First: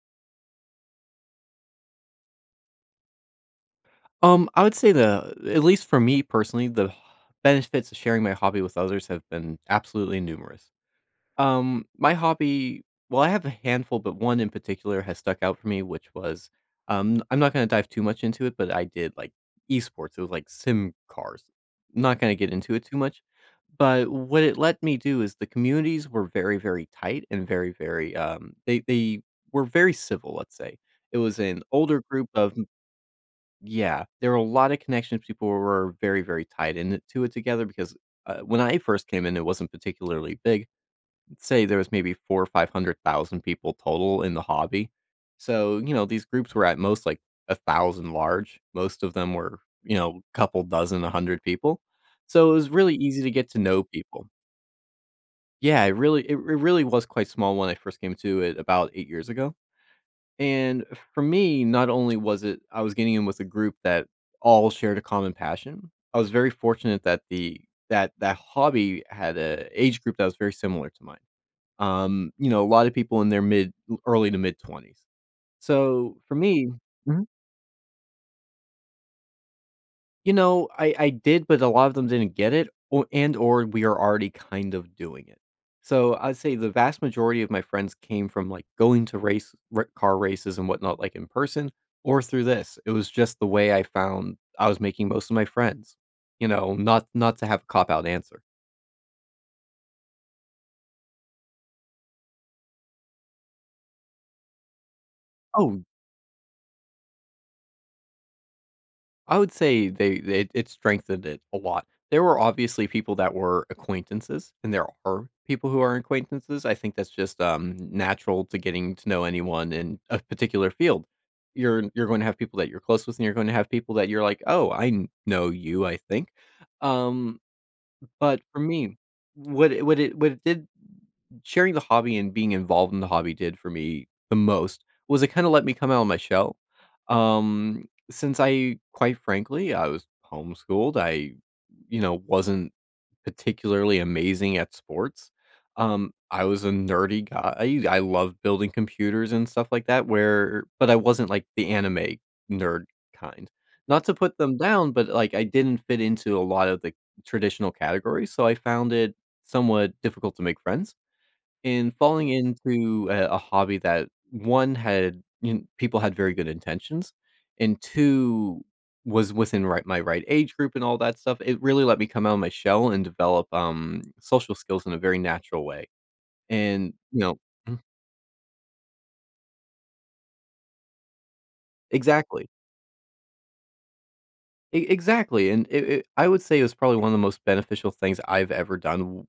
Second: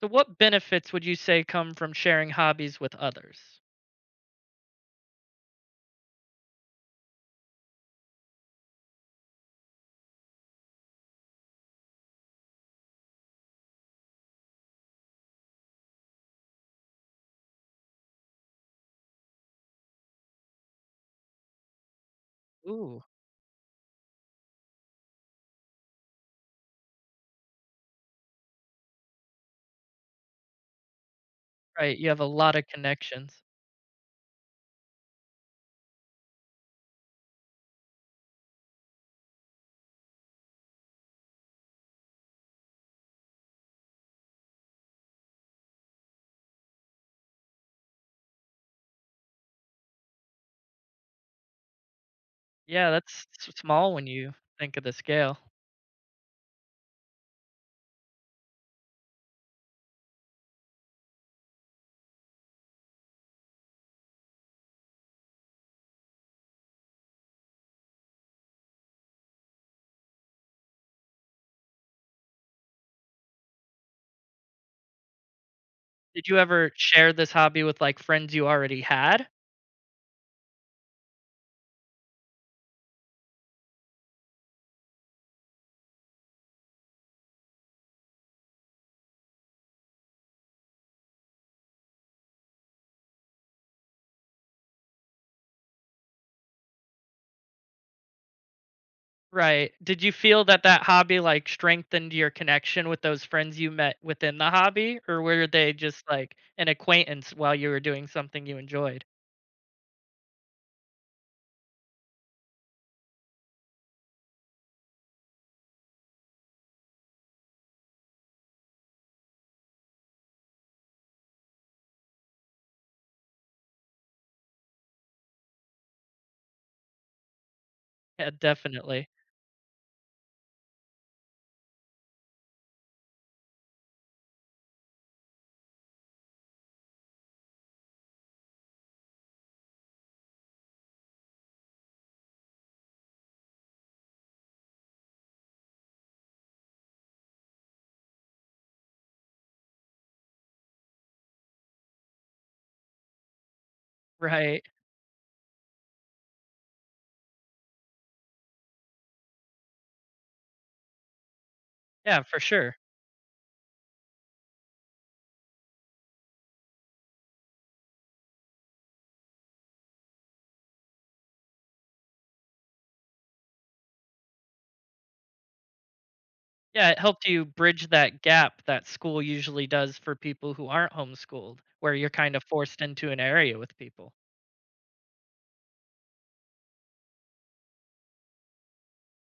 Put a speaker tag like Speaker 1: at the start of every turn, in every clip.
Speaker 1: So what benefits would you say come from sharing hobbies with others?
Speaker 2: I would say the at least for me personally, the benefits of sharing my hobby with others have been absolutely numerous. My hobby, well, I have a handful, but one in particular has stuck out for me, which was, I'm not going to dive too much into it, but I did like esports. It was like sim cars. Not going to get into it too
Speaker 1: Ooh,
Speaker 2: much, but what it let me do is the communities were very, very tight and very, very, they were very civil. Let's say it was an
Speaker 1: right,
Speaker 2: older
Speaker 1: you have a
Speaker 2: group of
Speaker 1: lot of connections.
Speaker 2: yeah, there were a lot of connections. People were very, very tied into it together because when I first came in, it wasn't particularly big. Say there was maybe four or five hundred thousand people total in the hobby. So you know these groups were at most like 1,000 large. Most of them were you know couple dozen, 100 people. So it was
Speaker 1: Yeah,
Speaker 2: really easy
Speaker 1: that's
Speaker 2: to get
Speaker 1: s
Speaker 2: to know
Speaker 1: small when
Speaker 2: people.
Speaker 1: you think of the scale.
Speaker 2: Yeah, it really, it really was quite small when I first came to it about 8 years ago, and for me, not only was it I was getting in with a group that all shared a common passion, I was very fortunate that the that that hobby had a age group that was very similar to mine. You know, a lot of people in their mid early to mid 20s. So,
Speaker 1: Did
Speaker 2: for
Speaker 1: you
Speaker 2: me
Speaker 1: ever share this hobby with, like, friends you already had?
Speaker 2: you know, I did, but a lot of them didn't get it, or and or we are already kind of doing it. So I'd say the vast majority of my friends came from like going to car races and whatnot, like in person or through this. It was just the way I found I was making most of my friends. You know, not to have a cop out answer.
Speaker 1: Right. Did you feel that that hobby, like, strengthened your connection with those friends you met within the hobby, or were they
Speaker 2: Oh,
Speaker 1: just, like, an acquaintance while you were doing something you enjoyed?
Speaker 2: I would say they it strengthened it a lot. There were obviously people that were acquaintances, and there are people who are acquaintances. I think that's just natural to getting to know anyone in a particular field. You're going to have people that you're close with, and you're going to have people that you're like, oh, know you. I think. Um,
Speaker 1: Yeah,
Speaker 2: but for me,
Speaker 1: definitely.
Speaker 2: what it did sharing the hobby and being involved in the hobby did for me the most was it kind of let me come out on my shell. Since I, quite frankly, I was homeschooled, I, you know, wasn't particularly amazing at sports. I was a nerdy guy. I love building computers and stuff like that, where, but I wasn't like the anime nerd kind. Not to put them
Speaker 1: Right.
Speaker 2: down, but like I didn't fit into a lot of the traditional categories. So I found it somewhat difficult to make friends. In
Speaker 1: Yeah,
Speaker 2: falling
Speaker 1: for sure.
Speaker 2: into a hobby that, 1, had you know, people had very good intentions, and 2, was within my right age group and all that stuff, it really let me come out of my shell and develop, social skills in a very natural way,
Speaker 1: Yeah,
Speaker 2: and,
Speaker 1: it
Speaker 2: you
Speaker 1: helped
Speaker 2: know
Speaker 1: you
Speaker 2: mhm,
Speaker 1: bridge that gap that school usually does for people who aren't homeschooled, where you're kind of
Speaker 2: exactly.
Speaker 1: forced into an area with people.
Speaker 2: E Exactly, and it I would say it was probably one of the most beneficial things I've ever done w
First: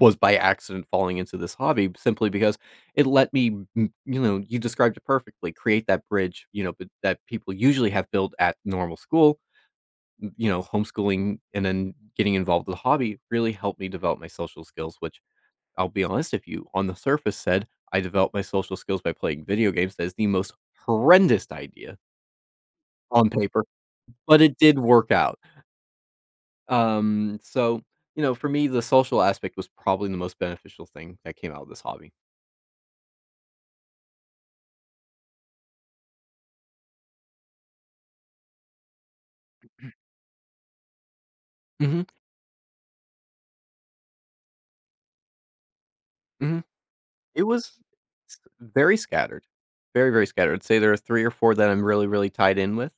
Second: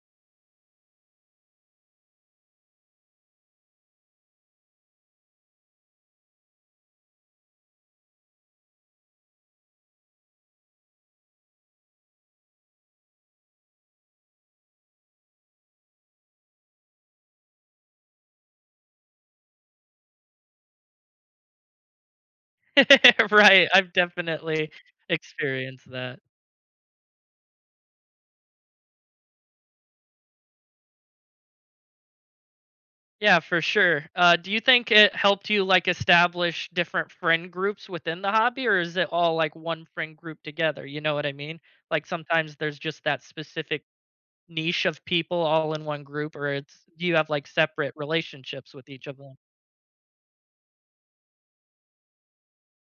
Speaker 2: was by accident falling into this hobby simply because it let me m you know, you described it perfectly, create that bridge, you know, but that people usually have built at normal school, m you know, homeschooling and then getting involved with a hobby really helped me develop my social skills, which I'll be honest, if you on the surface said, "I developed my social skills by playing video games," that is the most horrendous idea on paper,
Speaker 1: Right, I've
Speaker 2: but it
Speaker 1: definitely
Speaker 2: did work out.
Speaker 1: experienced that.
Speaker 2: So, you know, for me, the social aspect was probably the most beneficial thing that came out of this hobby.
Speaker 1: Yeah, for sure. Do you think it helped you, like, establish different friend groups within the hobby, or is it all, like, one friend group together, you know what I mean?
Speaker 2: hmm
Speaker 1: Like, sometimes there's just that specific niche of people all in one group, or
Speaker 2: hmm
Speaker 1: it's do you have,
Speaker 2: It
Speaker 1: like,
Speaker 2: was
Speaker 1: separate relationships with
Speaker 2: very
Speaker 1: each of them?
Speaker 2: scattered, very, very scattered. I'd say there are 3 or 4 that I'm really, really tied in with.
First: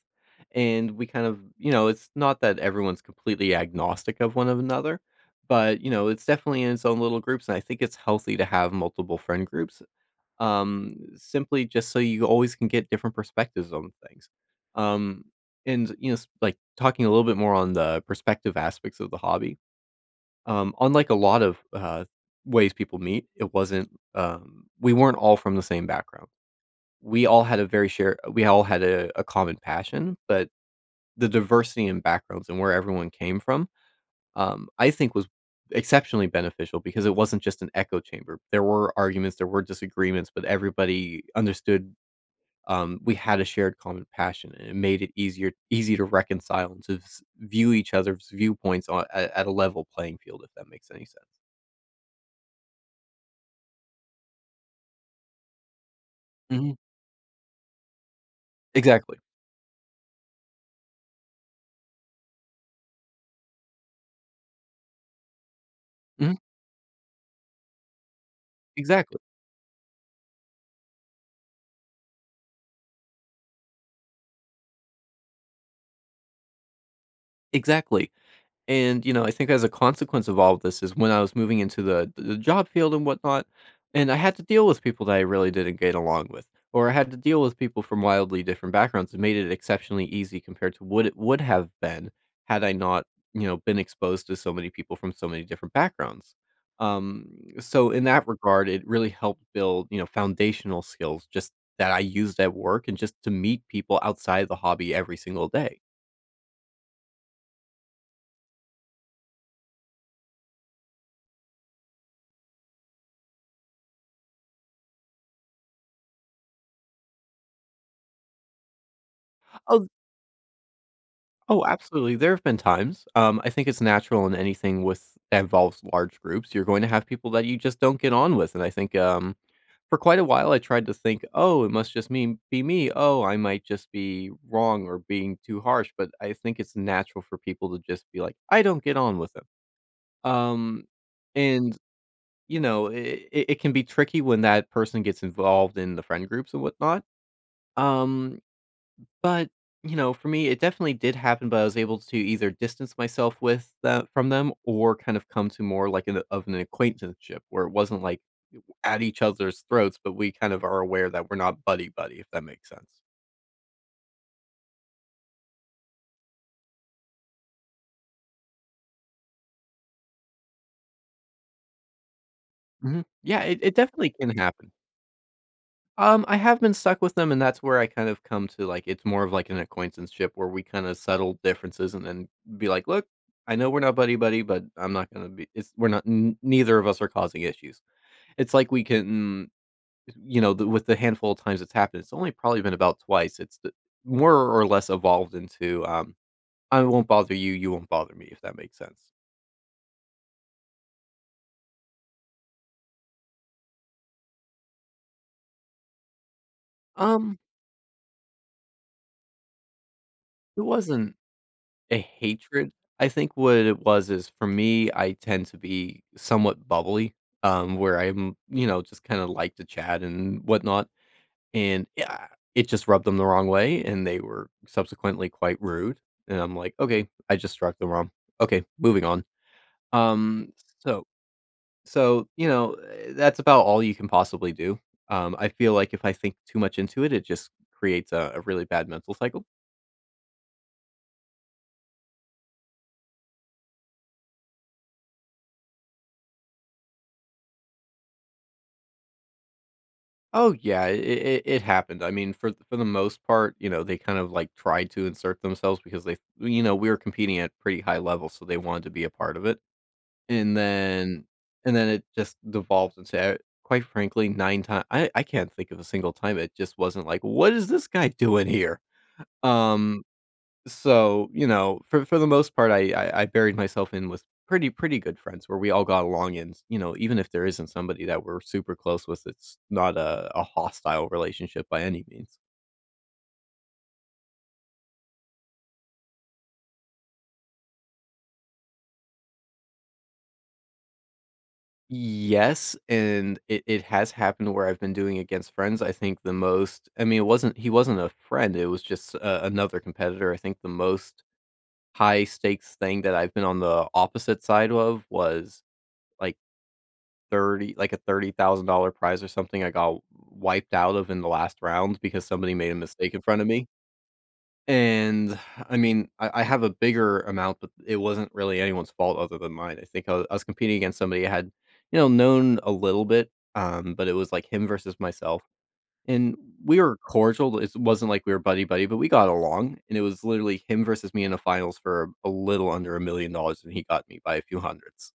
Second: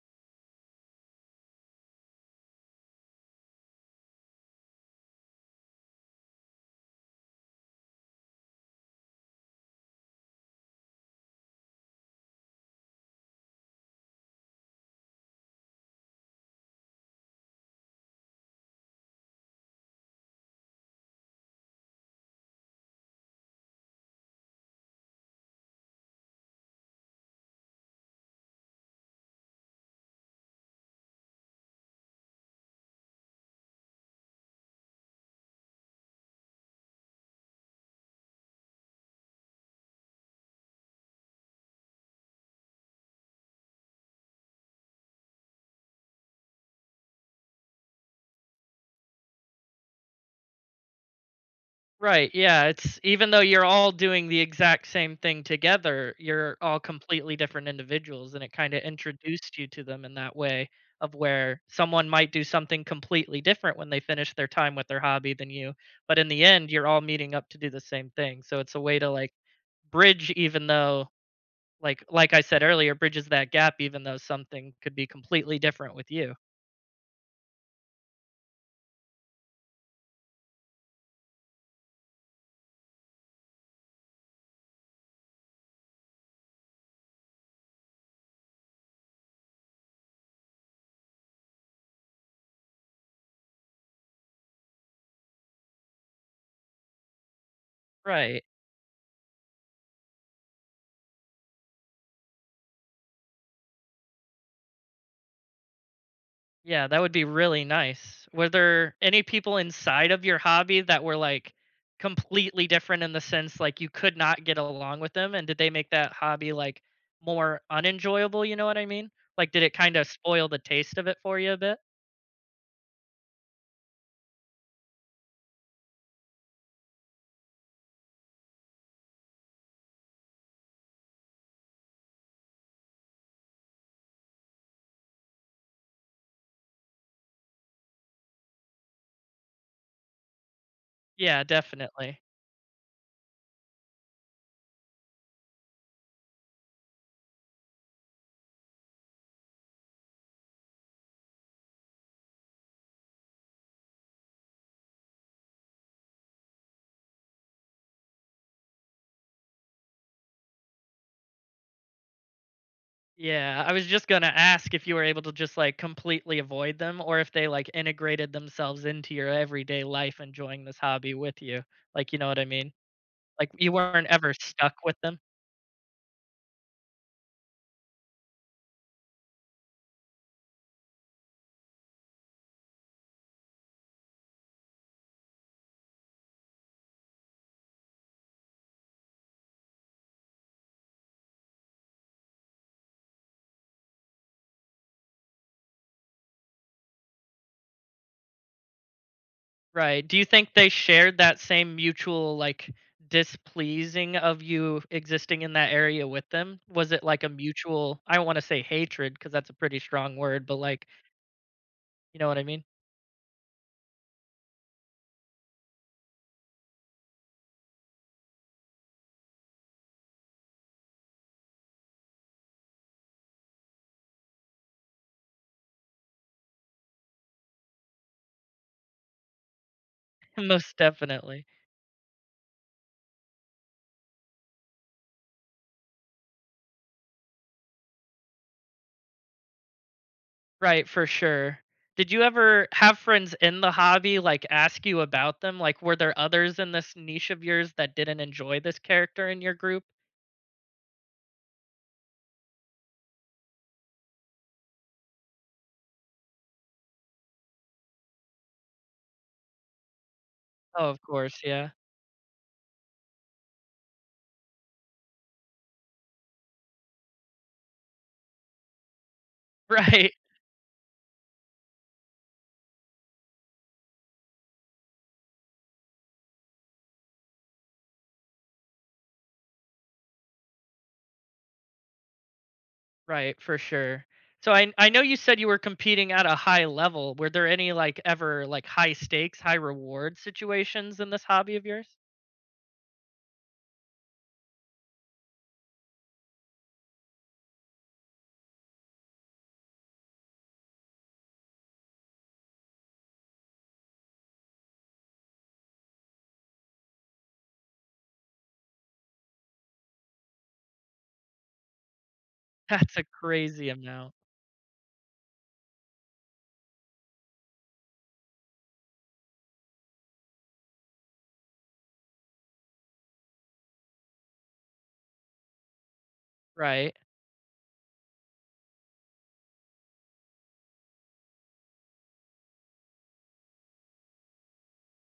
Speaker 2: And we kind of, you know, it's not that everyone's completely agnostic of one of another, but, you know, it's definitely in its own little groups. And I think it's healthy to have multiple friend groups, simply just so you always can get different perspectives on things. Um, and you know, like talking a little bit more on the perspective aspects of the hobby. Unlike a lot of ways people meet, it wasn't. We weren't all from the same background. We all had a very share. We all had a common passion, but the diversity in backgrounds and where everyone came from, I think, was exceptionally beneficial because it wasn't just an echo chamber. There were arguments, there were disagreements, but everybody understood we had a shared common passion, and it made it easier easy to reconcile and to view each other's viewpoints on, at a level playing field, if that makes any sense.
Speaker 1: Right, yeah, it's even though you're all doing the exact same thing together, you're
Speaker 2: Mhm.
Speaker 1: all completely different individuals, and it kinda
Speaker 2: Exactly.
Speaker 1: introduced you to them in that way of where someone might do something completely different when they finish their time with their hobby than you, but in
Speaker 2: Mhm.
Speaker 1: the end, you're all meeting up to do the same thing, so it's a way to,
Speaker 2: Exactly.
Speaker 1: like, bridge even though like I said earlier, bridges that gap even though something could be completely different with you.
Speaker 2: Exactly. And, you know, I think as a consequence of all of this is when I was moving into the job field and whatnot, and I had to deal with people that I really didn't get along with, or I had to deal with people from wildly different backgrounds. It made it exceptionally easy compared to what it would have been had I not, you know, been exposed to so many people from so many different backgrounds. Um, so in that
Speaker 1: Right.
Speaker 2: regard, it really helped build, you know, foundational skills just that I used at work and just to meet people outside the hobby every single day.
Speaker 1: Yeah, that would be really nice. Were there any people inside of your hobby that were like completely different in the sense like you could not get along with them? And did they make that hobby like more unenjoyable? You know what I mean? Like, did it
Speaker 2: Oh.
Speaker 1: kind of spoil the taste of it for you a
Speaker 2: Oh,
Speaker 1: bit?
Speaker 2: absolutely. There have been times. I think it's natural in anything with that involves large groups. You're going to have people that you just don't get on with, and I think for quite a while, I tried to think, "Oh, it must just mean be me. Oh, I might just be wrong or being too harsh." But I think it's natural for people to just be like, "I don't get on with them," um,
Speaker 1: Yeah,
Speaker 2: and
Speaker 1: definitely.
Speaker 2: you know, it can be tricky when that person gets involved in the friend groups and whatnot. Um, but, you know, for me, it definitely did happen, but I was able to either distance myself with that from them or kind of come to more like of an acquaintanceship where it wasn't like at each other's throats, but we kind of are aware that we're not buddy buddy, if that makes sense.
Speaker 1: Yeah, I was just gonna ask if you were able to just like completely avoid them or if they like integrated themselves into your everyday life enjoying this hobby with you. Like, you know what I mean?
Speaker 2: Hmm Yeah,
Speaker 1: Like, you
Speaker 2: it
Speaker 1: weren't
Speaker 2: definitely can
Speaker 1: ever
Speaker 2: happen.
Speaker 1: stuck with them.
Speaker 2: I have been stuck with them, and that's where I kind of come to like it's more of like an acquaintanceship where we kind of settle differences and then be like, look, I know we're not buddy buddy, but I'm not gonna be. It's We're not. Neither of us are causing issues it's like we can you know, the with the handful of times it's happened, it's only probably been about twice. It's the more or less evolved into, "I won't bother you, you won't bother me," if that makes sense.
Speaker 1: Right. Do you think they shared that same mutual, like, displeasing of you existing in that area with them? Was it like a
Speaker 2: Um,
Speaker 1: mutual I don't wanna say hatred because that's a pretty strong word, but,
Speaker 2: it
Speaker 1: like,
Speaker 2: wasn't a
Speaker 1: you know what I mean?
Speaker 2: hatred. I think what it was is for me, I tend to be somewhat bubbly, where I'm, you know, just kinda like to chat and whatnot, and, yeah, it just rubbed them the wrong way, and they were subsequently quite rude, and I'm like, "Okay, I just struck them wrong. Okay, moving on." Um,
Speaker 1: Most
Speaker 2: so
Speaker 1: definitely.
Speaker 2: So, you know, eh, that's about all you can possibly do. I feel like if I think too much into it, it just creates a really bad mental cycle.
Speaker 1: Right, for sure. Did you ever have friends in the hobby, like, ask you about them? Like, were there others in this niche of yours that didn't enjoy this character in your group?
Speaker 2: Oh yeah, it happened. I mean, for the most part, you know, they kind of like tried to insert themselves because they, you know, we were competing at pretty high levels, so they wanted to be a part of it. And
Speaker 1: Oh, of
Speaker 2: then
Speaker 1: course, yeah.
Speaker 2: and then it just devolved into, eh, quite frankly, nine times. I can't think of a single time it just wasn't like, what is this guy doing here? Um,
Speaker 1: Right.
Speaker 2: So, you know, for the most part, I buried myself in with pretty good friends where we all got along and, you know, even if there isn't somebody that we're super close with, it's not a hostile relationship by any means.
Speaker 1: Right, for sure. So I know you said you were competing at a high level. Were there any like ever like high stakes, high reward situations in this hobby of yours?
Speaker 2: Yes, and it has happened where I've been doing against friends. I think the most, I mean, it wasn't, he wasn't a friend. It was just another competitor. I think the most high stakes thing that I've been on the opposite side of was like 30 like a $30,000 prize or something I got wiped out of in the last round because somebody made a
Speaker 1: That's a
Speaker 2: mistake in front of me.
Speaker 1: crazy amount,
Speaker 2: And I mean, I have a bigger amount, but it wasn't really anyone's fault other than mine. I think I was competing against somebody I had, you know, known a little bit, but it was like him versus myself. And we
Speaker 1: right?
Speaker 2: were cordial. It wasn't like we were buddy buddy, but we got along. And it was literally him versus me in the finals for a little under $1 million, and he got me by a few hundreds.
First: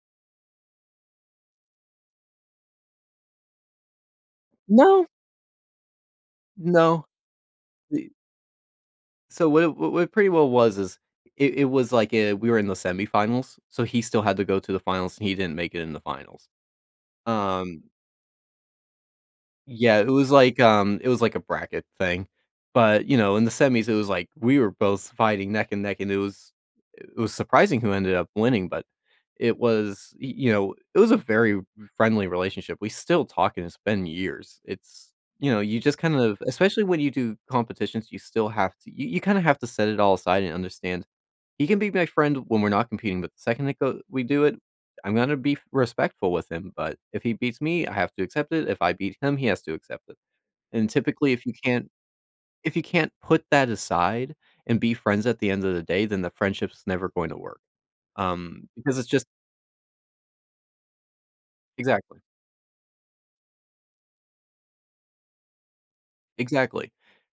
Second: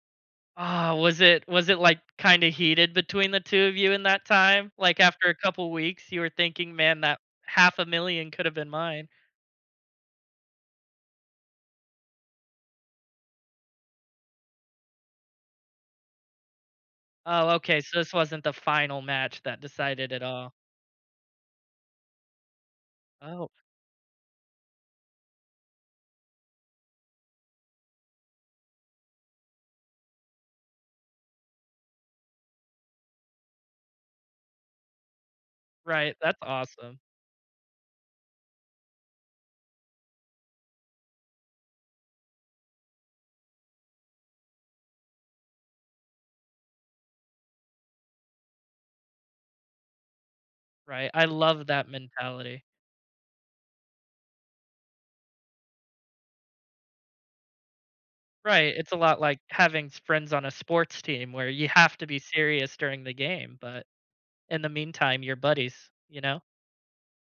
Speaker 1: Ah, was it like kind of heated between the two of you in that time? Like
Speaker 2: No,
Speaker 1: after a couple weeks, you were thinking, "Man,
Speaker 2: no.
Speaker 1: that half a million could have been mine."
Speaker 2: So what it pretty well was is it was like, we were in the semifinals, so he still had to go to the finals, and he didn't make it in the finals.
Speaker 1: Oh, okay.
Speaker 2: Um,
Speaker 1: So this wasn't the final match that
Speaker 2: yeah,
Speaker 1: decided it all.
Speaker 2: it was like a bracket thing, but, you know, in the
Speaker 1: Oh,
Speaker 2: semis, it was like we were both fighting neck and neck, and it was surprising who ended up winning, but it was y you know, it was a very friendly relationship. We still talk, and it's been years. It's you know, you just kind
Speaker 1: right.
Speaker 2: of
Speaker 1: That's
Speaker 2: especially
Speaker 1: awesome.
Speaker 2: when you do competitions, you still have to you kinda have to set it all aside and understand he can be my friend when we're not competing, but the second it go we do it, I'm gonna be respectful with him, but if he beats me, I have to accept it. If I beat him, he has to accept it. And
Speaker 1: Right. I
Speaker 2: typically,
Speaker 1: love that mentality.
Speaker 2: if you can't put that aside and be friends at the end of the day, then the friendship's never going to work.
Speaker 1: Right, it's a
Speaker 2: Because it's
Speaker 1: lot
Speaker 2: just
Speaker 1: like having friends on a sports team where you have to be
Speaker 2: exactly.
Speaker 1: serious during the game, but in the meantime, you're buddies, you know?
Speaker 2: Exactly.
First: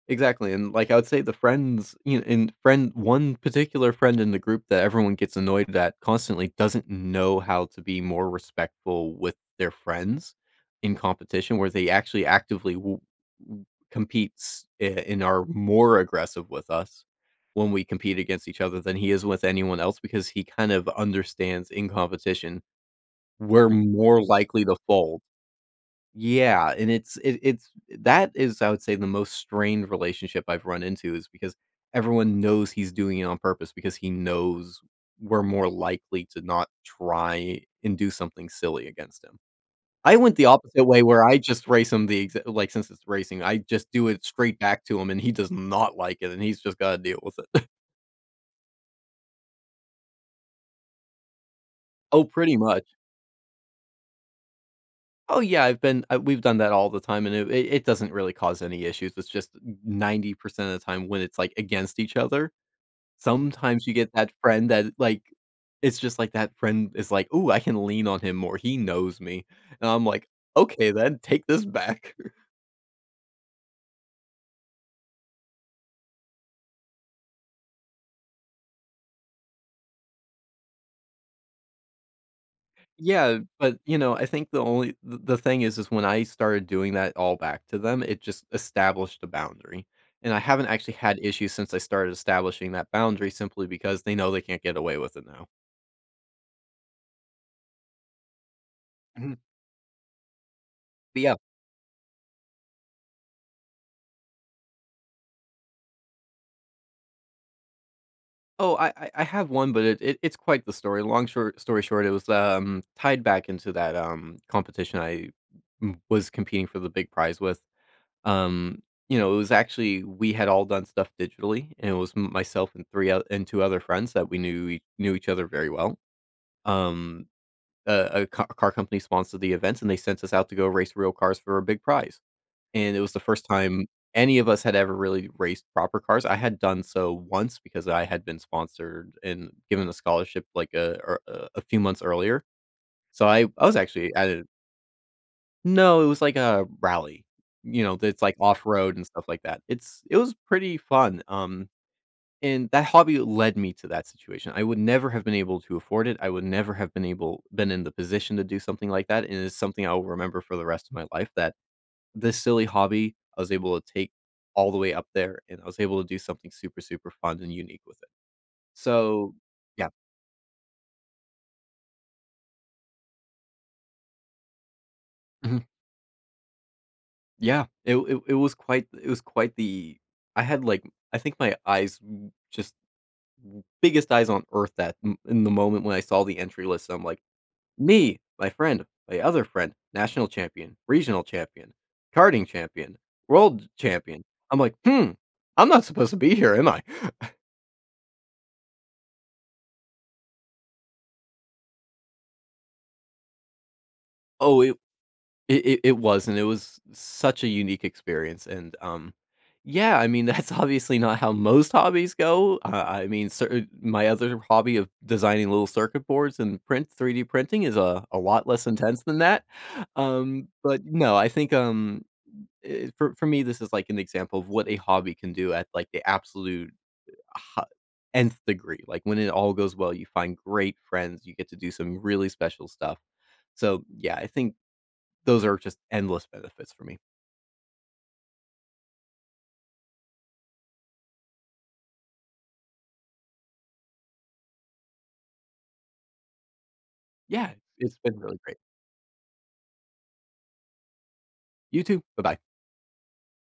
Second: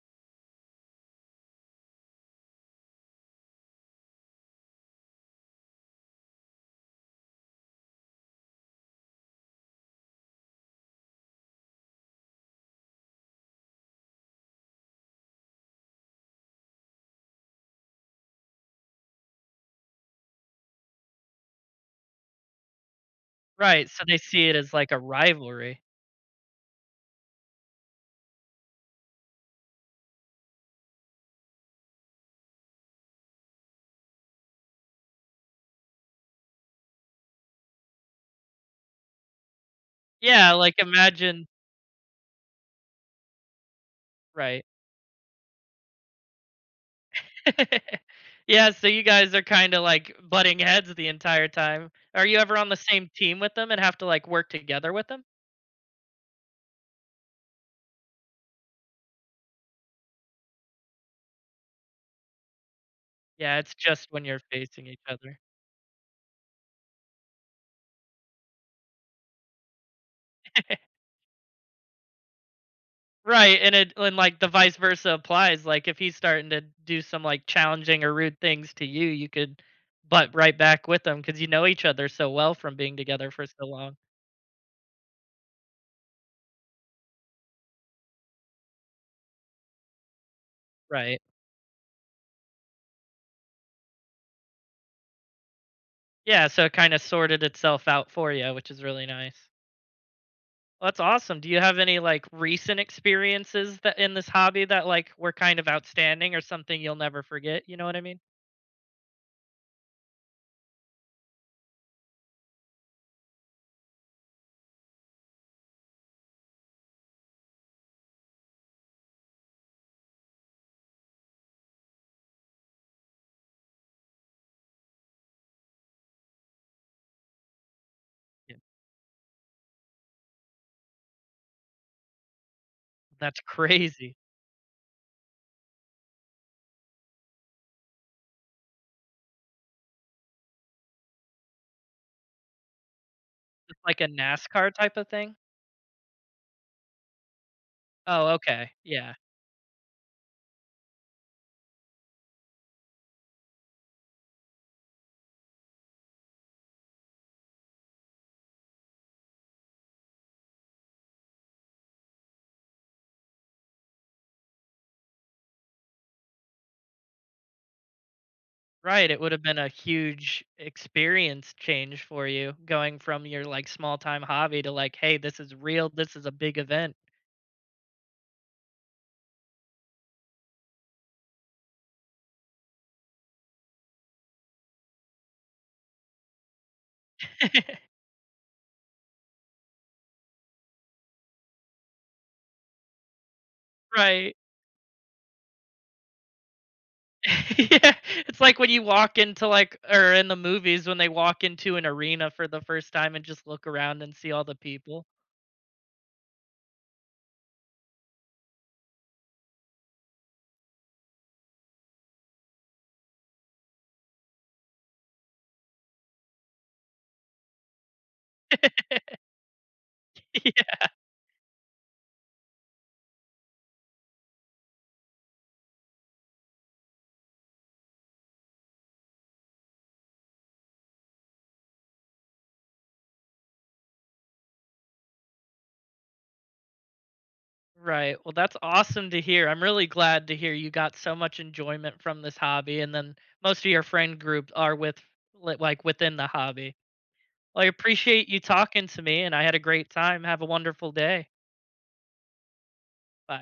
Speaker 2: Exactly, and, like, I would say the friends you know, and friend one particular friend in the group that everyone gets annoyed at constantly doesn't know how to be more respectful with their friends in competition where they actually actively w w competes I and are more aggressive with us when we compete against each other than he is with anyone else because he kind of understands in competition, we're
Speaker 1: Right, so they
Speaker 2: more
Speaker 1: see it
Speaker 2: likely
Speaker 1: as
Speaker 2: to
Speaker 1: like a
Speaker 2: fold.
Speaker 1: rivalry.
Speaker 2: Yeah, and it's that is, I would say, the most strained relationship I've run into is because everyone knows he's doing it on purpose because he knows we're more likely to not try and do something silly against him. I went the
Speaker 1: Yeah, like
Speaker 2: opposite way where I
Speaker 1: imagine
Speaker 2: just race him the exa like, since it's racing, I just do it straight
Speaker 1: right.
Speaker 2: back to him, and he does not like it, and he's just gotta deal with it.
Speaker 1: Yeah, so you guys are kinda like butting heads the entire time.
Speaker 2: Oh,
Speaker 1: Are you
Speaker 2: pretty
Speaker 1: ever on the
Speaker 2: much.
Speaker 1: same team with them and have to like work together with them?
Speaker 2: Oh, yeah, I've been we've done that all the time, and it doesn't really cause any issues. It's just 90% of the time when it's, like, against each other.
Speaker 1: Yeah, it's
Speaker 2: Sometimes you
Speaker 1: just
Speaker 2: get
Speaker 1: when
Speaker 2: that
Speaker 1: you're
Speaker 2: friend
Speaker 1: facing
Speaker 2: that,
Speaker 1: each other.
Speaker 2: it's just like that friend is like, "Ooh, I can lean on him more, he knows me." And I'm like, "Okay then, take this back."
Speaker 1: Right, and it and like the vice versa applies. Like if he's starting to do some like challenging or rude things to you, you could butt right back with him because you know each other so well from being together
Speaker 2: Yeah,
Speaker 1: for so
Speaker 2: but, you
Speaker 1: long.
Speaker 2: know, I think the only th the thing is when I started doing that all back to them, it just established a boundary, and I haven't actually had
Speaker 1: Right.
Speaker 2: issues since I started establishing that boundary simply because they know they can't get away with it now.
Speaker 1: Yeah, so it kind of sorted itself out for you, which is really
Speaker 2: Mhm,
Speaker 1: nice. Well, that's
Speaker 2: but yeah.
Speaker 1: awesome. Do you have any like recent experiences that in this hobby that like were kind of outstanding or something you'll never forget? You know what I mean?
Speaker 2: Oh, I I have one, but it's quite the story. Long short story short, it was, tied back into that, competition I m was competing for the big prize with. Um, you know, it was actually we had all done stuff digitally, and it was m myself and 3 oth and 2 other friends that we knew e knew each other very well. Um, a ca
Speaker 1: Yeah.
Speaker 2: car company sponsored the event, and they sent us out to go race real cars for a big prize. And it was the
Speaker 1: That's
Speaker 2: first time
Speaker 1: crazy.
Speaker 2: any of us had ever really raced proper cars. I had done so once because I had been sponsored and given a scholarship like a or a a few months earlier. So I was
Speaker 1: It's like a
Speaker 2: actually at a
Speaker 1: NASCAR type of thing.
Speaker 2: no, it was like a rally, you know, it's
Speaker 1: Oh,
Speaker 2: like
Speaker 1: okay.
Speaker 2: off-road and
Speaker 1: Yeah.
Speaker 2: stuff like that. It was pretty fun, and that hobby led me to that situation. I would never have been able to afford it. I would never have been in the position to do something like that, and it's something I will remember for the rest of my life that this silly hobby, I was able to take all the way up there, and I was able to do something super, super fun and unique with it.
Speaker 1: Right, it would
Speaker 2: So
Speaker 1: have been a
Speaker 2: yeah.
Speaker 1: huge experience change for you going from your, like, small time hobby to like, "Hey, this is
Speaker 2: Mhm.
Speaker 1: real, this is a big event."
Speaker 2: Yeah. It was quite the I had, like I think my eyes w just biggest eyes on earth that m in the moment when I saw the entry list, I'm like, "Me, my friend, my other friend, national champion, regional champion, karting champion, world champion."
Speaker 1: Right.
Speaker 2: I'm like, "Hmm, I'm not supposed to be here, am I?"
Speaker 1: Yeah, it's like when you walk into, like or in the movies when they walk into an arena for the first time and just look around and see all the
Speaker 2: Oh, it
Speaker 1: people.
Speaker 2: It was, and it was such a unique experience, and, yeah, I mean, that's obviously not how most hobbies go, I mean, cer my other hobby of designing little circuit boards and print 3D printing is a lot less intense than that,
Speaker 1: Yeah.
Speaker 2: but no, I think, for me, this is, like, an example of what a hobby can do at, like, the absolute ha nth degree, like, when it all goes well, you find great friends, you get to do some really special stuff, so, yeah, I think those are just endless benefits for me.
Speaker 1: Right, well, that's awesome to hear, I'm really glad to hear you got so much enjoyment from this hobby, and then most of your friend group are with li like, within the hobby.
Speaker 2: Yeah,
Speaker 1: Well, I
Speaker 2: it's been
Speaker 1: appreciate
Speaker 2: really
Speaker 1: you
Speaker 2: great.
Speaker 1: talking to me, and I had a great time. Have a wonderful day.
Speaker 2: You too. Bye-bye.
Speaker 1: Bye.